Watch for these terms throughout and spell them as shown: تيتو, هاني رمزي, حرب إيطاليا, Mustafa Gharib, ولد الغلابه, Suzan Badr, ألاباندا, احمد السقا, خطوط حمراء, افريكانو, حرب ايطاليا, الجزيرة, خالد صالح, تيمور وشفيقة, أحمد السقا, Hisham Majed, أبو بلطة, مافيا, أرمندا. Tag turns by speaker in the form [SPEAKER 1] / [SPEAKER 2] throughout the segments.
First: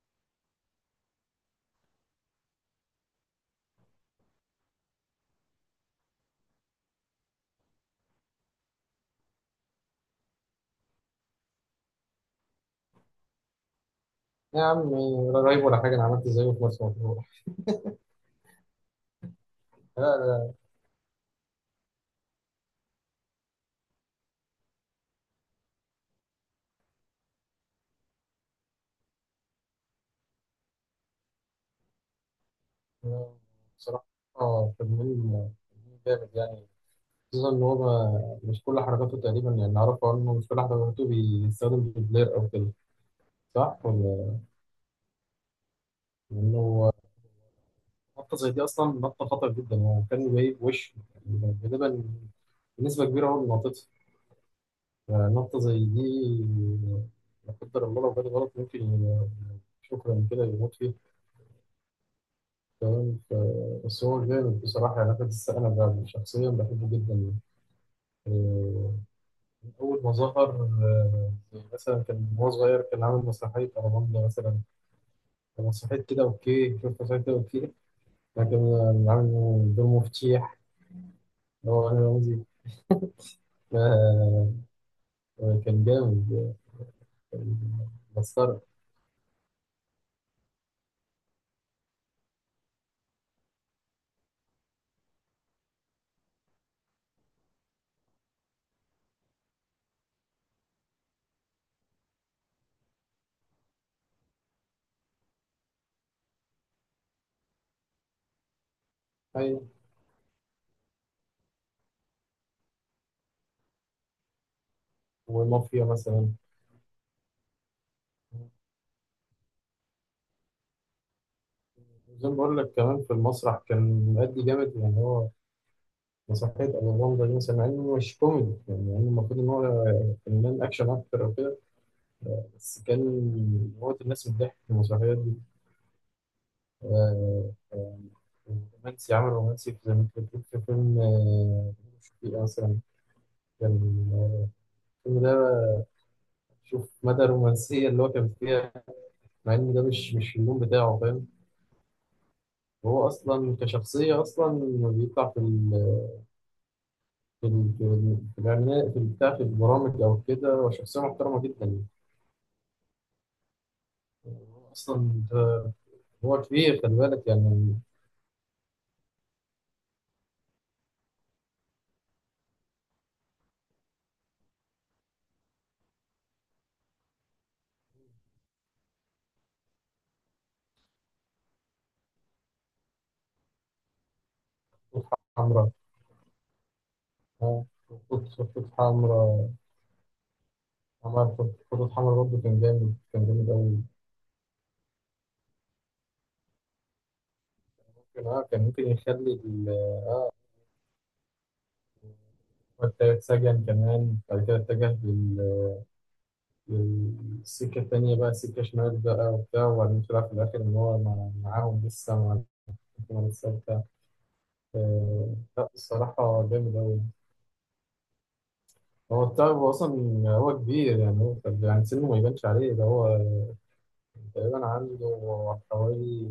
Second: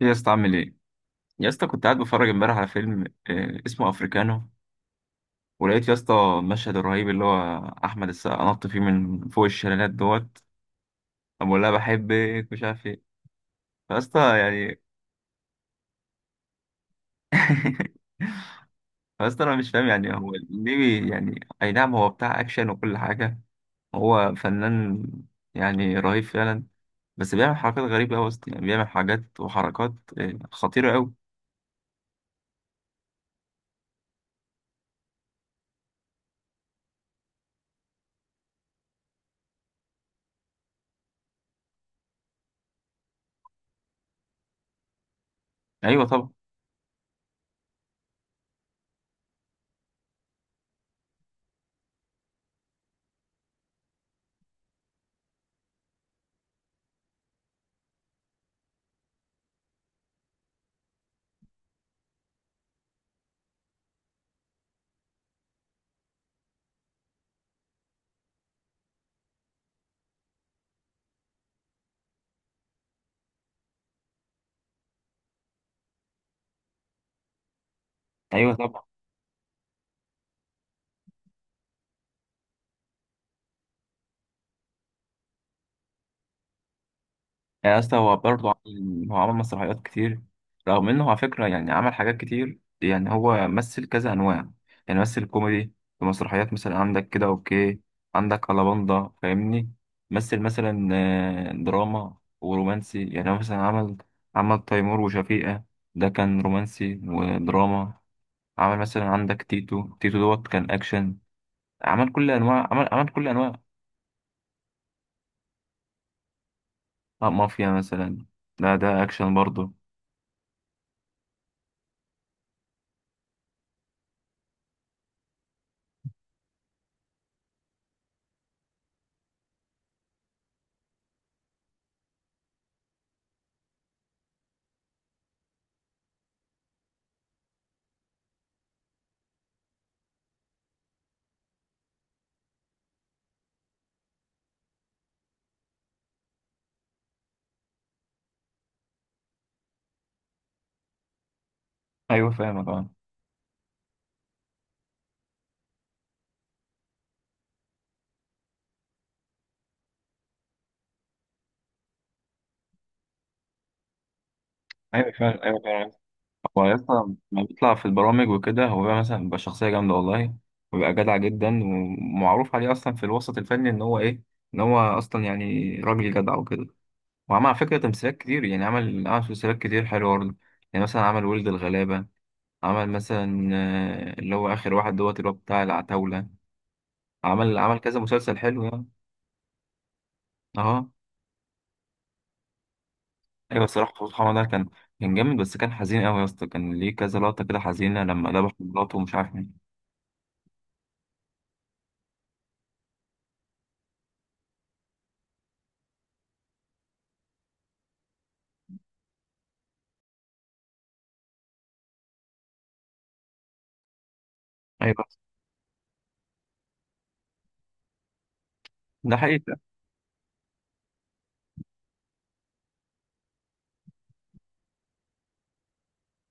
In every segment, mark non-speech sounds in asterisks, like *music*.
[SPEAKER 1] يا اسطى، عامل ايه؟ يا اسطى، كنت قاعد بتفرج امبارح على فيلم. آه، اسمه افريكانو. ولقيت يا اسطى المشهد الرهيب اللي هو احمد السقا نط فيه من فوق الشلالات دوت. أما بقول لها بحبك مش عارف ايه. فيا اسطى
[SPEAKER 2] يا عم،
[SPEAKER 1] يعني.
[SPEAKER 2] ولا رهيب ولا حاجة، أنا عملت زيه في مرسى مطروح.
[SPEAKER 1] *laughs* فيا اسطى، انا مش فاهم،
[SPEAKER 2] لا
[SPEAKER 1] يعني هو
[SPEAKER 2] لا
[SPEAKER 1] ليه يعني اي نعم، هو بتاع اكشن وكل حاجه. هو فنان، يعني رهيب فعلا. بس بيعمل حركات غريبه قوي يا اسطى، يعني بيعمل حاجات وحركات آه، خطيره قوي.
[SPEAKER 2] لا، بصراحة تمرين تمرين جامد يعني. خصوصا إن هو مش كل حركاته تقريبا، يعني أعرفه إنه مش كل حركاته بيستخدم دوبلير أو كده، صح ولا؟
[SPEAKER 1] ايوه طبعا.
[SPEAKER 2] إنه نطة زي دي أصلا نطة خطر جدا، هو كان جايب وش يعني، غالبا بنسبة كبيرة هو اللي نطتها. نطة زي دي لا قدر الله لو جت غلط ممكن ي- شكرا كده يموت فيها، فاهم؟ بس هو جامد بصراحة يعني، أنا بس أنا شخصيا بحبه جدا. آه، من أول ما ظهر. آه، مثلا كان وهو صغير كان عامل مسرحية أرمندا مثلا، كان مسرحية كده أوكي، شوف مسرحية كده أوكي،
[SPEAKER 1] ايوه
[SPEAKER 2] لكن
[SPEAKER 1] طبعا.
[SPEAKER 2] عامل دور مفتيح اللي هو أنا رمزي. آه، كان جامد. آه، كان
[SPEAKER 1] يعني يا اسطى، هو برضه
[SPEAKER 2] مسخرة.
[SPEAKER 1] هو عمل مسرحيات كتير. رغم انه على فكرة يعني عمل حاجات كتير، يعني هو مثل كذا انواع. يعني مثل كوميدي في مسرحيات، مثلا عندك كده اوكي، عندك ألاباندا فاهمني. مثل مثلا آه، دراما ورومانسي، يعني هو مثلا عمل عمل تيمور وشفيقة، ده كان رومانسي ودراما. عمل مثلا عندك
[SPEAKER 2] أيوة،
[SPEAKER 1] تيتو تيتو دوت، كان اكشن. عمل كل انواع، عمل كل انواع.
[SPEAKER 2] ومافيا مثلا.
[SPEAKER 1] آه، مافيا مثلا. لا ده اكشن برضه.
[SPEAKER 2] زي ما بقول لك، كمان في المسرح كان مأدي جامد يعني. هو مسرحية أبو بلطة دي مثلا، مع إنه مش كوميدي يعني المفروض إن هو فنان أكشن أكتر أو كده، بس كان موت الناس من الضحك في المسرحيات دي. آه، آه، رومانسي. عمل رومانسي، في زي ما أنت بتقول في فيلم، آه، شفيق مثلا. كان، آه، الفيلم ده، شوف مدى الرومانسية اللي هو كان فيها، مع إن ده مش اللون بتاعه، فاهم.
[SPEAKER 1] ايوه فاهمك اه.
[SPEAKER 2] هو أصلا كشخصية أصلا لما بيطلع في في الإعلانات، في البتاع، في البرامج أو كده، هو شخصية محترمة جدا
[SPEAKER 1] ايوه
[SPEAKER 2] أصلا
[SPEAKER 1] فعلا. ايوه
[SPEAKER 2] ده.
[SPEAKER 1] فعلا.
[SPEAKER 2] هو
[SPEAKER 1] هو يا
[SPEAKER 2] كبير،
[SPEAKER 1] اسطى
[SPEAKER 2] خلي بالك
[SPEAKER 1] لما بيطلع
[SPEAKER 2] يعني.
[SPEAKER 1] في البرامج وكده، هو بقى مثلا بيبقى شخصيه جامده والله. وبيبقى جدع جدا، ومعروف عليه اصلا في الوسط الفني ان هو ايه، ان هو اصلا يعني راجل جدع وكده. وعمل على فكره تمثيلات كتير، يعني عمل تمثيلات كتير حلوه برضه. يعني مثلا عمل ولد الغلابه. عمل مثلا آه، اللي هو اخر واحد دوت،
[SPEAKER 2] خطوط
[SPEAKER 1] اللي هو بتاع
[SPEAKER 2] حمراء.
[SPEAKER 1] العتاوله. عمل
[SPEAKER 2] آه،
[SPEAKER 1] عمل كذا
[SPEAKER 2] خطوط
[SPEAKER 1] مسلسل حلو
[SPEAKER 2] خطوط
[SPEAKER 1] يعني.
[SPEAKER 2] حمراء.
[SPEAKER 1] اه.
[SPEAKER 2] عمل خطوط حمراء، برضه كان جامد، كان جامد
[SPEAKER 1] ايوه
[SPEAKER 2] أوي.
[SPEAKER 1] الصراحه سبحان الله، كان جامد. بس كان حزين قوي يا اسطى، كان ليه كذا لقطه كده حزينه
[SPEAKER 2] ممكن
[SPEAKER 1] لما
[SPEAKER 2] آه،
[SPEAKER 1] ذبح
[SPEAKER 2] كان ممكن
[SPEAKER 1] مراته ومش
[SPEAKER 2] يخلي
[SPEAKER 1] عارف مين.
[SPEAKER 2] وقتها اتسجن، كمان بعد كده اتجه للسكة التانية بقى، سكة شمال بقى وبتاع، وبعدين طلع في الآخر إن هو معاهم لسه مع الحكومة الثابتة.
[SPEAKER 1] ايوه
[SPEAKER 2] آه، لا الصراحة جامد أوي.
[SPEAKER 1] ده
[SPEAKER 2] هو بتاع،
[SPEAKER 1] حقيقة.
[SPEAKER 2] هو أصلا هو كبير يعني، هو يعني سنه ما يبانش عليه. ده هو تقريبا عنده حوالي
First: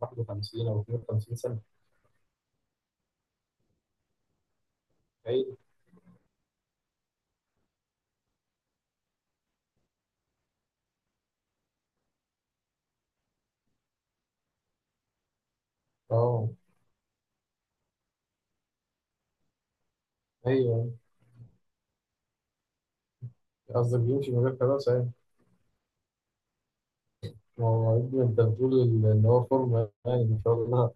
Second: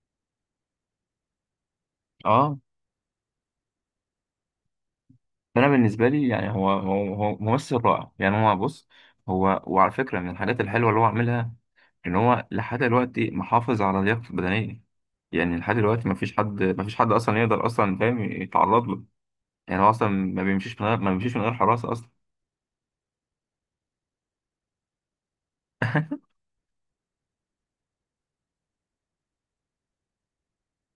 [SPEAKER 2] 51 أو 52 سنة.
[SPEAKER 1] اه.
[SPEAKER 2] أيوة.
[SPEAKER 1] فانا بالنسبه لي يعني هو ممثل رائع، يعني هو بص. هو، وعلى فكره من الحاجات الحلوه اللي هو عاملها، ان هو لحد دلوقتي محافظ على لياقته البدنيه. يعني لحد دلوقتي ما فيش
[SPEAKER 2] أه.
[SPEAKER 1] حد ما فيش حد اصلا يقدر، اصلا فاهم، يتعرض له. يعني هو اصلا ما بيمشيش من
[SPEAKER 2] أيوه،
[SPEAKER 1] غير ما بيمشيش من غير حراسه اصلا.
[SPEAKER 2] قصدك بيمشي من غير كراسة يعني؟
[SPEAKER 1] *laughs*
[SPEAKER 2] ما هو يا ابني أنت بتقول إن هو فورمة يعني، ما شاء الله.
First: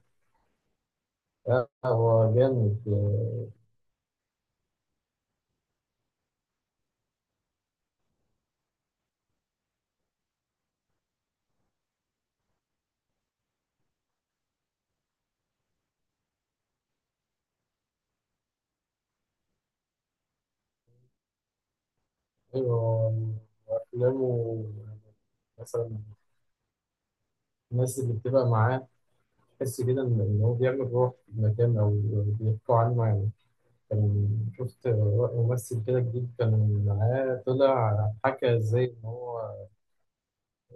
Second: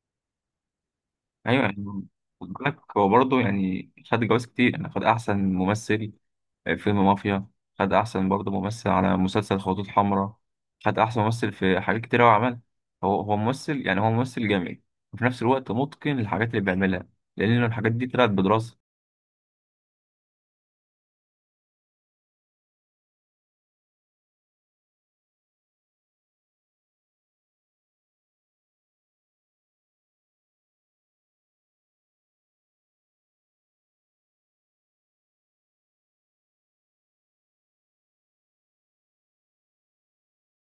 [SPEAKER 1] ايوه
[SPEAKER 2] لا
[SPEAKER 1] يعني.
[SPEAKER 2] هو
[SPEAKER 1] خد بالك،
[SPEAKER 2] جامد.
[SPEAKER 1] هو برضه
[SPEAKER 2] آه،
[SPEAKER 1] يعني خد جوائز كتير، يعني خد احسن ممثل فيلم مافيا. خد أحسن برضه ممثل على مسلسل خطوط حمراء. خد أحسن ممثل في حاجات كتير أوي عملها. هو ممثل، يعني هو ممثل جامد، وفي نفس الوقت متقن للحاجات اللي بيعملها، لأن الحاجات دي طلعت بدراسة.
[SPEAKER 2] أيوه، وأفلامه مثلا، الناس اللي بتبقى معاه تحس كده إن إن هو بيعمل روح في المكان، أو بيحكوا عنه يعني. كان شفت ممثل كده جديد كان معاه، طلع حكى إزاي إن هو،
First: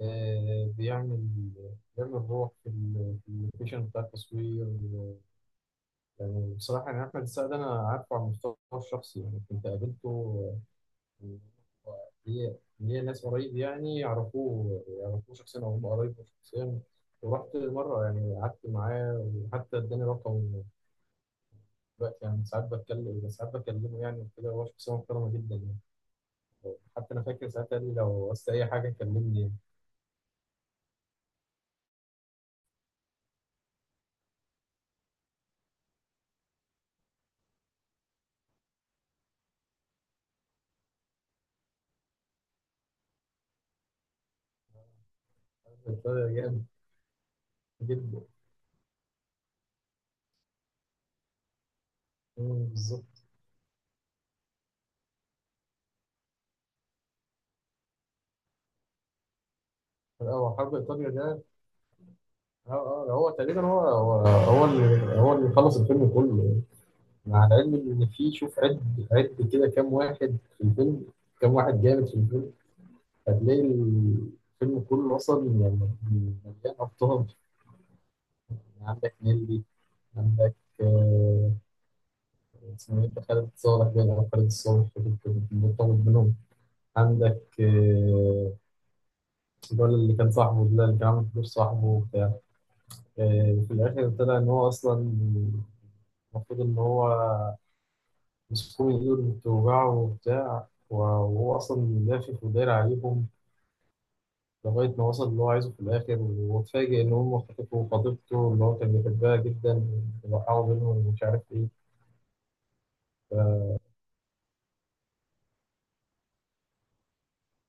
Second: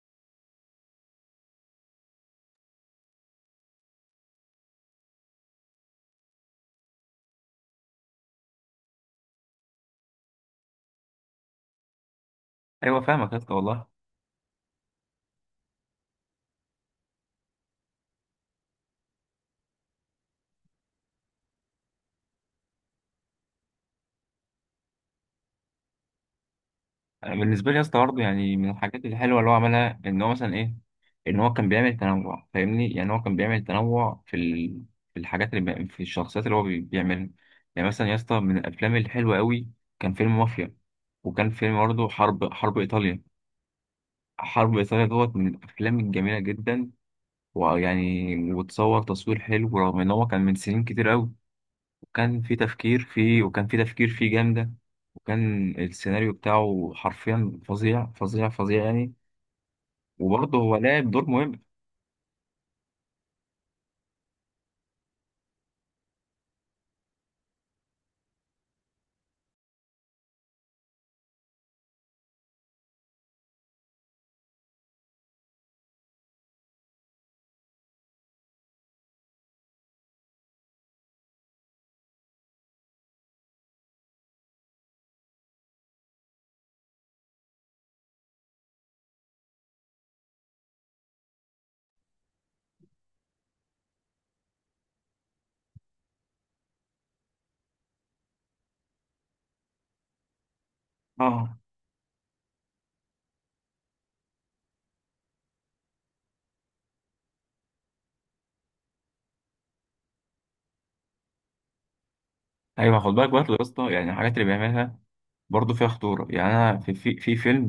[SPEAKER 2] آه، بيعمل روح في في اللوكيشن بتاع التصوير يعني. بصراحة يعني أحمد السقا أنا عارفه على المستوى الشخصي يعني، كنت قابلته. آه، ليا
[SPEAKER 1] أيوة
[SPEAKER 2] ليا ناس
[SPEAKER 1] فاهمك يا اسطى
[SPEAKER 2] قريب
[SPEAKER 1] والله.
[SPEAKER 2] يعني، يعرفوه يعرفوه شخصيا، أو هم قرايبه شخصيا. ورحت مرة يعني، قعدت معاه وحتى اداني رقمه. دلوقتي يعني ساعات بتكلم، ساعات بكلمه يعني وكده. هو شخصية محترمة جدا يعني، حتى أنا
[SPEAKER 1] أنا
[SPEAKER 2] فاكر
[SPEAKER 1] بالنسبة
[SPEAKER 2] ساعات
[SPEAKER 1] لي يا
[SPEAKER 2] قال لي
[SPEAKER 1] اسطى برضه
[SPEAKER 2] لو عايز
[SPEAKER 1] يعني
[SPEAKER 2] أي
[SPEAKER 1] من
[SPEAKER 2] حاجة
[SPEAKER 1] الحاجات الحلوة
[SPEAKER 2] كلمني
[SPEAKER 1] اللي
[SPEAKER 2] يعني.
[SPEAKER 1] هو عملها إن هو مثلا إيه، إن هو كان بيعمل تنوع فاهمني، يعني هو كان بيعمل تنوع في الحاجات اللي في الشخصيات اللي هو بيعملها. يعني مثلا يا اسطى، من الأفلام الحلوة أوي كان فيلم مافيا. وكان فيلم برضه حرب إيطاليا. حرب إيطاليا دوت من الأفلام
[SPEAKER 2] *laughs*
[SPEAKER 1] الجميلة
[SPEAKER 2] جامد
[SPEAKER 1] جدا،
[SPEAKER 2] جدا.
[SPEAKER 1] ويعني وتصور تصوير حلو رغم إن هو كان من سنين كتير أوي. وكان في
[SPEAKER 2] مم،
[SPEAKER 1] تفكير
[SPEAKER 2] بالظبط.
[SPEAKER 1] فيه وكان في تفكير فيه جامدة. وكان السيناريو بتاعه حرفيا فظيع فظيع فظيع يعني.
[SPEAKER 2] هو
[SPEAKER 1] وبرضه
[SPEAKER 2] حرب
[SPEAKER 1] هو
[SPEAKER 2] ايطاليا
[SPEAKER 1] لعب دور
[SPEAKER 2] ده،
[SPEAKER 1] مهم.
[SPEAKER 2] اه، اه، هو تقريبا هو اللي، هو اللي خلص الفيلم كله. مع العلم ان في، شوف عد عد كده كام واحد في الفيلم، كام واحد جامد في الفيلم، هتلاقي الفيلم كله اصلا يعني مليان ابطال. يعني عندك نيلي، عندك، آه، اسمه ايه ده؟ خالد صالح، باين او خالد الصالح كنت مرتبط بينهم. عندك، آه، الولد اللي كان صاحبه ده، اللي كان عامل فلوس صاحبه وبتاع، آه، في الآخر طلع إن هو أصلا، المفروض إن هو مسكوه من إيده بتوجعه وبتاع، وهو
[SPEAKER 1] اه.
[SPEAKER 2] أصلا لافف وداير عليهم لغاية ما وصل اللي هو عايزه في الآخر، واتفاجئ إن هم خطفوا خطيبته اللي هو كان بيحبها جدا، وقعوا بينهم ومش عارف إيه.
[SPEAKER 1] أيوه خد بالك
[SPEAKER 2] ف...
[SPEAKER 1] برضه يا اسطى، يعني الحاجات اللي بيعملها برضه فيها خطورة. يعني أنا في فيلم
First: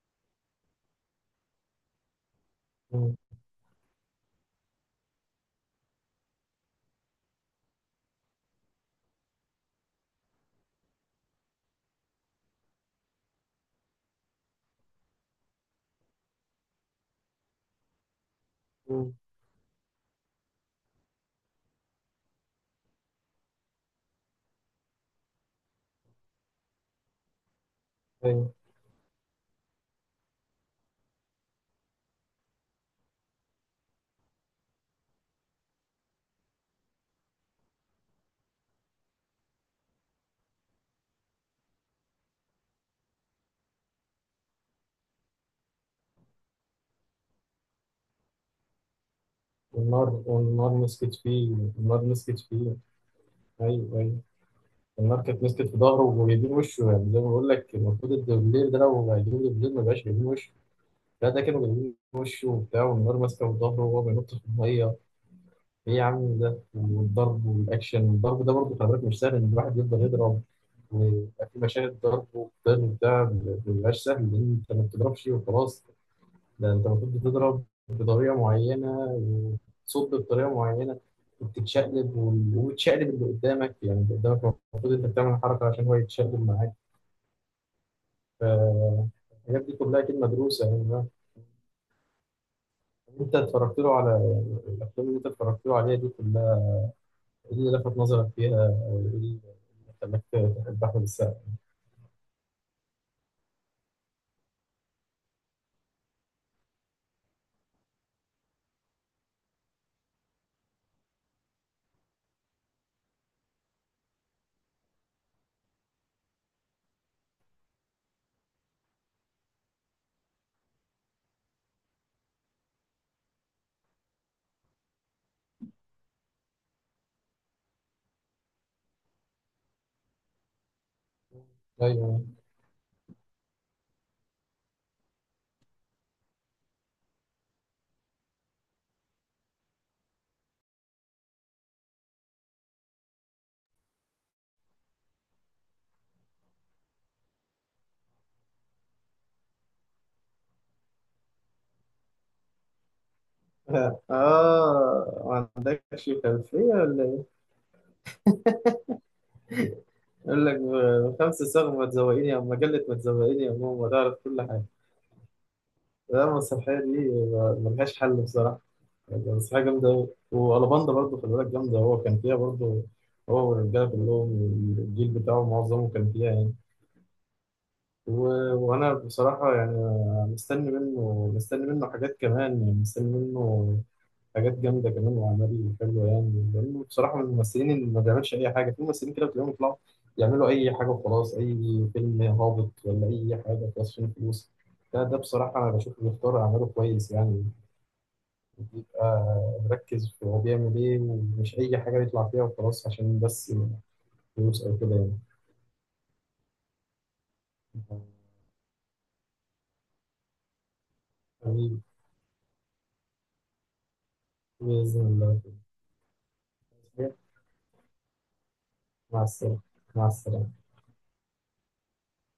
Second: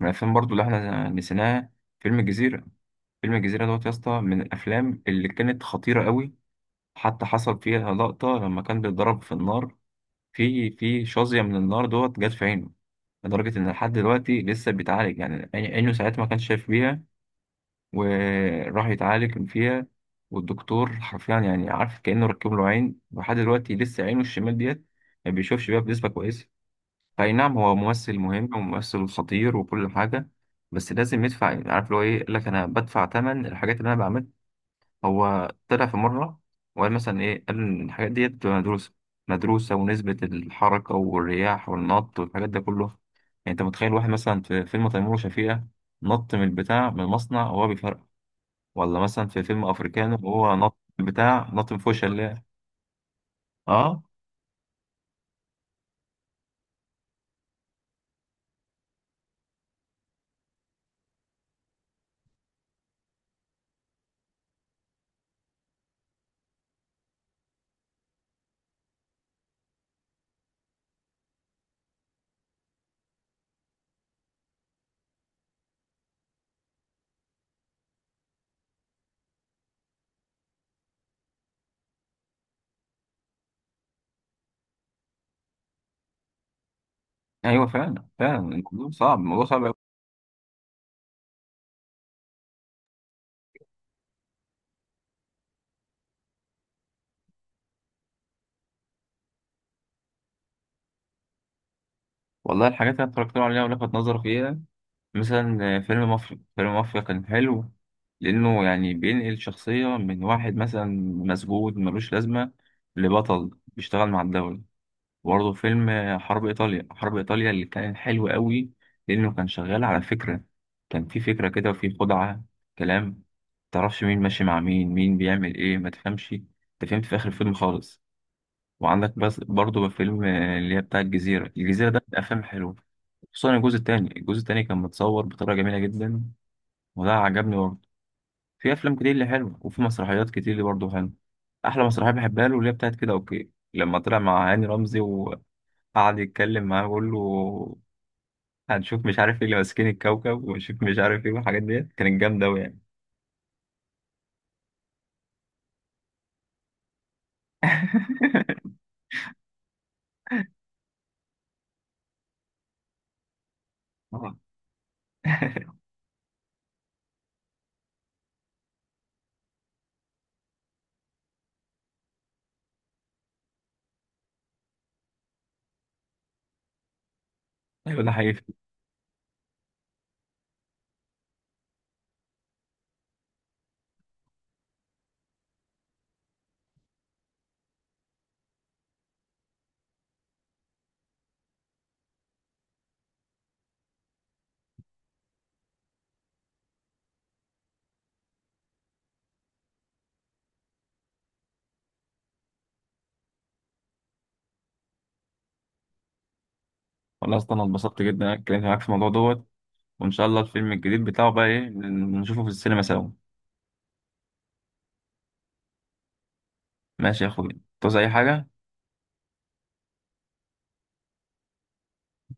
[SPEAKER 1] من الأفلام برضه اللي إحنا نسيناها، فيلم الجزيرة.
[SPEAKER 2] مم،
[SPEAKER 1] فيلم الجزيرة دوت يا اسطى من الأفلام اللي كانت خطيرة أوي. حتى حصل فيها لقطة لما كان بيتضرب في النار، في شظية من النار دوت جت في عينه. لدرجة إن لحد دلوقتي لسه بيتعالج، يعني عينه ساعتها ما كانش شايف بيها، وراح
[SPEAKER 2] مم،
[SPEAKER 1] يتعالج فيها. والدكتور حرفيا يعني، عارف، كأنه ركب له عين، ولحد دلوقتي لسه عينه الشمال ديت ما بيشوفش بيها بنسبة كويسة. فأي نعم، هو ممثل مهم
[SPEAKER 2] أيوه.
[SPEAKER 1] وممثل خطير وكل حاجة، بس لازم يدفع. عارف اللي هو إيه، يقول لك أنا بدفع تمن الحاجات اللي أنا بعملها. هو طلع في مرة وقال مثلا إيه، قال إن الحاجات ديت بتبقى مدروسة. مدروسة ونسبة الحركة والرياح والنط والحاجات ده كله، يعني أنت متخيل واحد مثلا في فيلم تيمور وشفيقة نط من البتاع، من المصنع وهو بيفرقع؟ ولا مثلا في فيلم أفريكانو
[SPEAKER 2] والنار،
[SPEAKER 1] وهو
[SPEAKER 2] والنار
[SPEAKER 1] نط من
[SPEAKER 2] مسكت
[SPEAKER 1] البتاع،
[SPEAKER 2] فيه،
[SPEAKER 1] نط من فوق
[SPEAKER 2] النار مسكت
[SPEAKER 1] الشلال؟
[SPEAKER 2] فيه. أيوه
[SPEAKER 1] أه.
[SPEAKER 2] أيوه. النار كانت مسكت في ظهره وجايبين وشه، يعني زي ما بقول لك، المفروض الدبلير ده لو هيجيبوا دبلير ما بقاش جايبين وشه. لا ده كانوا جايبين وشه وبتاع، والنار ماسكه في ظهره وهو بينط في الميه. ايه يا عم ده، والضرب والاكشن والضرب ده برضه خلي بالك مش سهل، ان الواحد يفضل يضرب ويبقى في مشاهد ضرب وقتال وبتاع، ما بيبقاش سهل، لان انت ما بتضربش وخلاص. ده انت المفروض بتضرب بطريقه معينه، وتصد بطريقه معينه، وبتتشقلب وتشقلب اللي قدامك، يعني اللي قدامك المفروض انت بتعمل حركه عشان هو يتشقلب معاك.
[SPEAKER 1] أيوه فعلا فعلا، الموضوع صعب، الموضوع
[SPEAKER 2] فالحاجات
[SPEAKER 1] صعب
[SPEAKER 2] دي
[SPEAKER 1] أوي.
[SPEAKER 2] كلها كده مدروسه يعني. انت اتفرجت له على الافلام اللي انت اتفرجت له عليها دي كلها، ايه اللي لفت نظرك فيها، او ايه اللي خلاك تحب احمد السقا؟
[SPEAKER 1] والله الحاجات اللي أنا اتفرجت عليها ولفت نظري فيها، مثلا فيلم مافيا. فيلم مافيا كان حلو، لأنه يعني بينقل شخصية من واحد مثلا مسجون ملوش لازمة لبطل بيشتغل مع الدولة. برضه فيلم حرب إيطاليا. حرب إيطاليا اللي كان حلو قوي، لأنه كان شغال على فكرة. كان في فكرة كده وفي خدعة، كلام متعرفش مين ماشي مع مين، مين بيعمل إيه، ما تفهمش أنت. فهمت في آخر الفيلم خالص. وعندك بس برضه فيلم اللي هي بتاع الجزيرة. الجزيرة ده من
[SPEAKER 2] ايوه.
[SPEAKER 1] الأفلام الحلوة، خصوصا الجزء التاني. الجزء التاني كان متصور بطريقة جميلة جدا، وده عجبني برضه. في أفلام كتير اللي حلوة، وفي مسرحيات كتير اللي برضه حلوة. أحلى مسرحية بحبها له اللي هي بتاعت كده أوكي، لما طلع مع هاني رمزي وقعد يتكلم معاه ويقول له هنشوف مش عارف ايه اللي ماسكين الكوكب، ونشوف مش عارف ايه، والحاجات ديت كانت جامدة أوي يعني.
[SPEAKER 2] *laughs* اه، ما عندكش خلفيه ولا ايه؟
[SPEAKER 1] *laughs*
[SPEAKER 2] يقول لك بخمس صاغ ما تزوقيني، او مجله ما تزوقيني يا ماما، تعرف
[SPEAKER 1] آه.
[SPEAKER 2] كل حاجه. لا المسرحيه دي ملهاش حل بصراحه، المسرحيه جامده أوي. والباندا برضه خلي بالك جامده، هو كان فيها برضه، هو والرجاله كلهم، الجيل بتاعه معظمه كان فيها يعني.
[SPEAKER 1] ايوه ده حقيقي.
[SPEAKER 2] وانا بصراحه يعني مستني منه حاجات كمان، يعني مستني منه حاجات جامده كمان واعمال حلوه يعني، لانه بصراحه من الممثلين اللي ما بيعملش اي حاجه. في ممثلين كده بتلاقيهم يطلعوا يعملوا اي حاجه وخلاص، اي فيلم هابط ولا اي حاجه خلاص، فين فلوس. ده بصراحه انا بشوفه بيختار اعماله كويس يعني، بيبقى مركز في هو بيعمل ايه، ومش اي حاجه يطلع فيها وخلاص عشان بس فلوس او كده
[SPEAKER 1] والله اصلا انا اتبسطت
[SPEAKER 2] يعني.
[SPEAKER 1] جدا إن انا اتكلمت معاك في الموضوع دوت، وان شاء الله الفيلم الجديد بتاعه بقى ايه
[SPEAKER 2] آمين،
[SPEAKER 1] نشوفه في السينما سوا.
[SPEAKER 2] بإذن الله.
[SPEAKER 1] ماشي يا اخويا، تعوز اي حاجة؟
[SPEAKER 2] مع السلامة، مع السلامة.